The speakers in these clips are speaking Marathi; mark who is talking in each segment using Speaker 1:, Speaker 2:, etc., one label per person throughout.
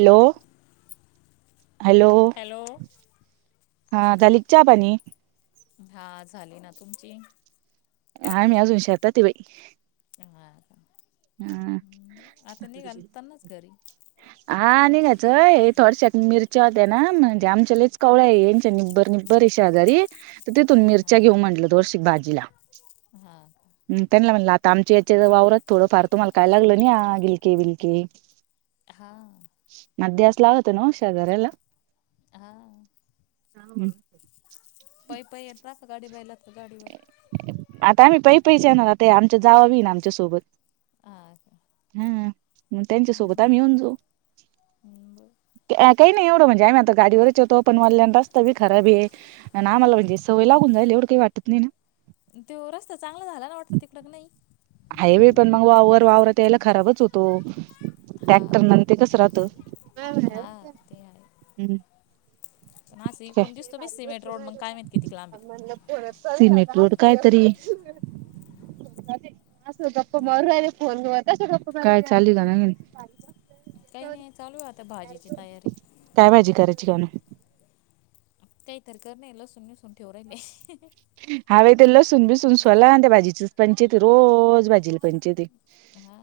Speaker 1: हॅलो हॅलो
Speaker 2: हॅलो
Speaker 1: हा झाली क चहा पाणी
Speaker 2: हा झाली ना तुमची
Speaker 1: आम्ही अजून शेताताय बाई
Speaker 2: हा का
Speaker 1: हा
Speaker 2: आता निघाल त्यांनाच घरी
Speaker 1: हा निघायचंय हे थोडश्यात मिरच्या होत ना म्हणजे आमच्यालाच कवळ्याय आहे यांच्या निब्बर बर शेजारी तर तिथून
Speaker 2: हा हा
Speaker 1: मिरच्या घेऊ म्हटलं वर्षिक भाजीला
Speaker 2: हा
Speaker 1: त्यांला म्हणलं आता आमच्या याच्या वावरात थोडं फार तुम्हाला काय लागलं ना गिलके बिलके
Speaker 2: हा
Speaker 1: मध्यास लागत ना शेजाऱ्याला
Speaker 2: हा
Speaker 1: [unintelligible]
Speaker 2: पै पई येत रा का गाडी वयला का गाडीवर
Speaker 1: आता आम्ही पई पई जाणार आ ते आमच्या जाव बी ना आमच्या सोबत
Speaker 2: अ का
Speaker 1: हा मग त्यांच्यासोबत
Speaker 2: हम्म,
Speaker 1: आम्ही येऊन जाऊ
Speaker 2: हम्म, बरं.
Speaker 1: काही नाही एवढं म्हणजे आहे मी आता गाडीवरच होेतो पण वाल्या आणि रस्ता बी खराबी आहे आणि अमाला म्हणजे सवय लागून जायल एवढं काही वाटत नाही ना
Speaker 2: तो रस्ता चांगला झाला ना वाटत तिकडं का नाही.
Speaker 1: हायवे पण मग वर वावरात यायला खराबच होतो.
Speaker 2: हा
Speaker 1: टॅक्टर न कस राहत
Speaker 2: हा
Speaker 1: [unintelligible]
Speaker 2: ते आहे
Speaker 1: हम्.
Speaker 2: [unintelligible]
Speaker 1: सिमेंट रोड काय तरी अस गप्पा
Speaker 2: तो हा
Speaker 1: मारू
Speaker 2: का
Speaker 1: राहिले फोनवर कशा गप्पा [unintelligible] काय चालय काय नई
Speaker 2: काही नाही चालू आहे आता भाजीची तयारी.
Speaker 1: काय भाजी करायची [unintelligible]
Speaker 2: [unintelligible] लसुण विसुन ठेऊन राहीले
Speaker 1: हाव ते लसूण बिसून सोला त्या भाजीच रोज भाजीला पंचाईताय
Speaker 2: हा.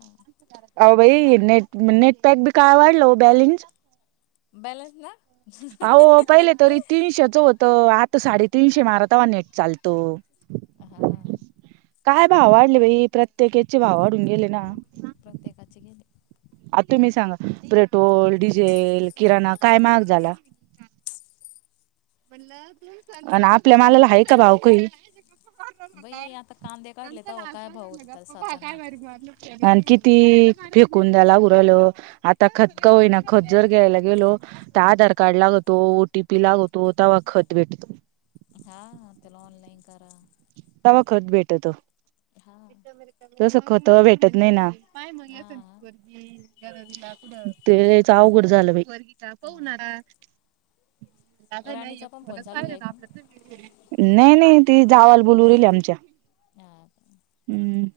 Speaker 1: आओ भाई नेट नेटपॅक बी काय वाढलं वो बॅलन्स
Speaker 2: बॅलन्स ना.
Speaker 1: आओ पहिले तरी तीनशेच होतं. आता साडे तिनश मारत तवा नेट चालतं
Speaker 2: हा
Speaker 1: काय भाव वाढले बाई प्रत्येकाचे भाव वाढून गेले ना
Speaker 2: प्रत्येकाची गेले
Speaker 1: आ तुम्ही सांगा पेट्रोल डिझेल किराणा काय महाग झाला आणि आपल्या मालाला आहे का भाव काही.
Speaker 2: बई आता कांदे काढले तेव्हा काय भाव होता त्याला सात आणि आठ.
Speaker 1: आणि किती फेकून झाला उरल. आता खत का होईना खत जर घ्यायला गेलो तर आधार कार्ड लागतो ओटीपी लागवतो. तो तवा खत भेटतो.
Speaker 2: हा त्याला ऑनलाईन करा.
Speaker 1: तेव्हा खत भेटते.
Speaker 2: हा
Speaker 1: तस खत भेटत नाही ना.
Speaker 2: हा खत
Speaker 1: तेच
Speaker 2: भेटत
Speaker 1: अवघड झालं
Speaker 2: नाही
Speaker 1: बाई.
Speaker 2: हा राणीचा पण फोन चालू घ्या ऐकून
Speaker 1: [inaudible] नाही नाही ते जावाला बोलू राहिले आमच्या.
Speaker 2: हां.
Speaker 1: हम्म.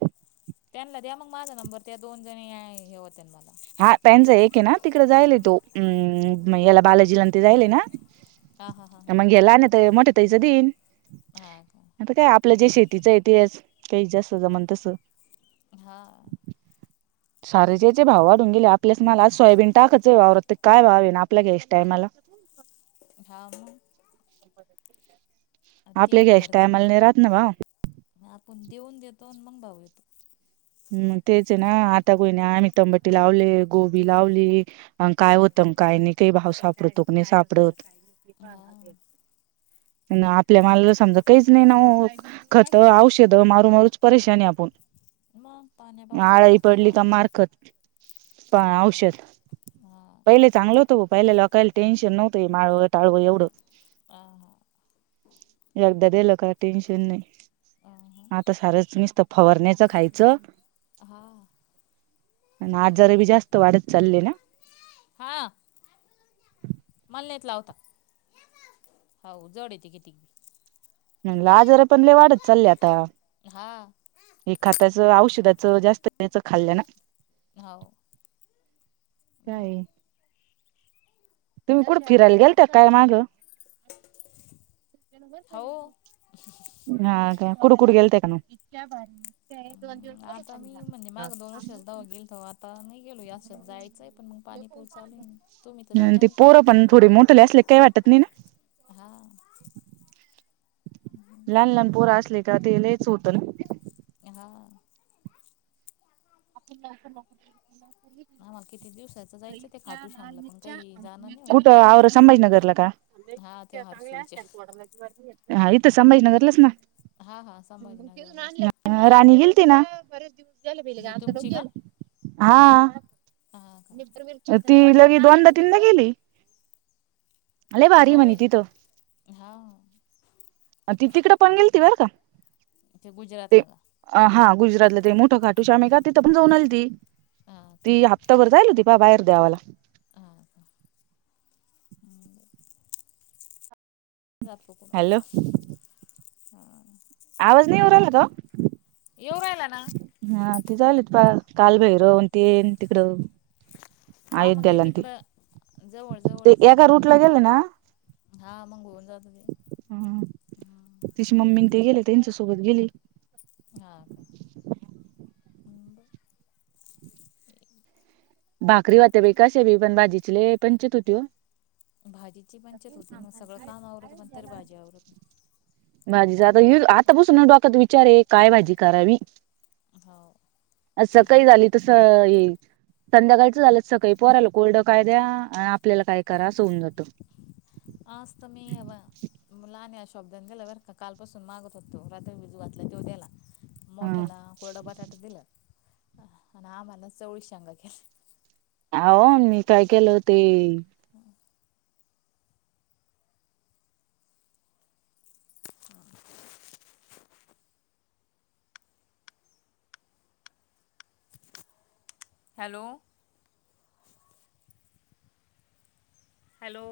Speaker 2: त्यांना द्या मग माझा नंबर त्या दोन जणी हे होतील मला.
Speaker 1: हा त्यांच एक आहे ना तिकड जायला तो अम् याला बालाजीलांत जायलय ना.
Speaker 2: हा हा हा हां
Speaker 1: माझे लहान मोठ्या ताईचे देईल.
Speaker 2: हां का.
Speaker 1: काय आपलं जे शेतीच आहे तेच काही जसं जमण तसं.
Speaker 2: हां.
Speaker 1: शारेजचे भावात. आपल्याच मला सोयाबीन टाकायच काय भावा आणि आपलं घ्यायचं टायमाला.
Speaker 2: हा मग.
Speaker 1: आपले घ्यायचा टायमाला न राहात ना भाव.
Speaker 2: म आपण देऊन देतो मग भाव येतो.
Speaker 1: हम् तेच आहे ना आता कोणी नाही आम्ही तंबटी लावले गोबी लावली. अ काय होतं म काही नाही काही भाव सापडतोक नाही सापडतत.
Speaker 2: हा
Speaker 1: आपल्या मलाला समजा काहीच नाही ना ओ. खत, औषधं मारू मारूच परेशान आपण.
Speaker 2: मग पाणी.
Speaker 1: आळाई पडली का मारखत पण
Speaker 2: हा
Speaker 1: औषध.
Speaker 2: हा
Speaker 1: पहिले चांगलं होतं पहिल्या लोकायला टेन्शन नव्हत माळ टाळवं एवढं.
Speaker 2: हां
Speaker 1: एकदा दिलं का टेनशन नाही.
Speaker 2: अ
Speaker 1: हा तर सारच नुसतं फववरण्याचं खायचं.
Speaker 2: हा हा
Speaker 1: आजार पे जास्त वाढत चाललेत ना?
Speaker 2: हां. मला नाय येत ते लावता हो जड येते किती.
Speaker 1: म्हणलं आजार पण लय वाढत चालले आता.
Speaker 2: हां
Speaker 1: हे खात्याचं औषधाचं जास्त याचं खाल्लं ना.
Speaker 2: हाव
Speaker 1: काय तुम्ही कुठं फिरायला गेलत्या काय माग?
Speaker 2: हावो [unintelligible]
Speaker 1: ह का कुट कुटे गेलत्या?
Speaker 2: ह आता मी म्हणजे माग दोन वर्षात जाऊ गेल त आता नाही गेलो याात जायचंय. पण मग पाणी पाऊस चालू तुम्ही तर जाता ना कोठ.
Speaker 1: तुले असले काही वाटत नाही ना.
Speaker 2: हां
Speaker 1: लहान लहान पोर असले का ते लच होतं ना.
Speaker 2: हां
Speaker 1: लो [inaudible]
Speaker 2: आम्हाला किती दिवसाचं जायचं ते खाटू श्यामला पण काही जाणं नाही होईना
Speaker 1: कुठ आऔर संभाजीनगरला का?
Speaker 2: हा ते हर्सूलच्या
Speaker 1: हा इथं संभाजीनगरलाच ना?
Speaker 2: हा हा संभाजीनगरलाच ना.
Speaker 1: राणी गेलती ना.
Speaker 2: ही
Speaker 1: [unintelligible]
Speaker 2: तुमची का
Speaker 1: [unintelligible] हां
Speaker 2: हा का
Speaker 1: ती लगी दोनदा तीनदा गेली. लय भारी
Speaker 2: हो
Speaker 1: म्हणे
Speaker 2: बाई
Speaker 1: तिथं
Speaker 2: हा
Speaker 1: ती तिकडे पण गेलती बर का.
Speaker 2: तिथे
Speaker 1: ते
Speaker 2: गुजरातला का?
Speaker 1: अ हा गुजरातला ते मोठं खाटू श्यामे का तिथं पण जाऊन आली ती
Speaker 2: हा
Speaker 1: ती
Speaker 2: का
Speaker 1: हं त बर जाईल होती बाहेर देवाला.
Speaker 2: हा का [inaudible] तू नाही जात का
Speaker 1: हॅलो
Speaker 2: कुठे ह्ं
Speaker 1: आवाज नाही येऊ राहिला का?
Speaker 2: येऊ राहिला ना.
Speaker 1: हा ते जायेलेत का काल भैरव ते येन तिकडं. ह
Speaker 2: हा
Speaker 1: एक
Speaker 2: मग ते
Speaker 1: गेलांत
Speaker 2: तिकडं जवळ
Speaker 1: ते
Speaker 2: जवळच आहे ना
Speaker 1: एका रूट ला गेले ना
Speaker 2: हा मग होऊन जात ते हम्म
Speaker 1: तिची मम्मी ते गेले त्यांच्यासोबत गेले.
Speaker 2: हा का मुंबई ह [inaudible]
Speaker 1: भाकरी होत्यात बाई कशाभी पण भाजीची लय पंचायत होती वो.
Speaker 2: भाजीची पंचायत होती मग सगळं काम आवरत पण तरी भाजी आवरत नाही.
Speaker 1: भाजीच आता आतापसून डोक्यात विचारे काय भाजी करावी.
Speaker 2: हो
Speaker 1: असं काही झाली काही झाली तसं येईल. संध्याकाळचं झालं सकाळी पोरा आला कोर्डं कायद्या आपल्याला काय करा होऊन जातं.
Speaker 2: आज तर मी हे बा मुला आणि अश शब्दात गेला बर कालपासून मागत होतो रात्री विजू घातला तेव द्याला.
Speaker 1: हा
Speaker 2: मोठ्याला कोरडं बटाटा दिलं आणि आम्हाला चवळीच्या शेंगा केल्या
Speaker 1: हो मी काय केलं ते.
Speaker 2: [inaudible] Hello hello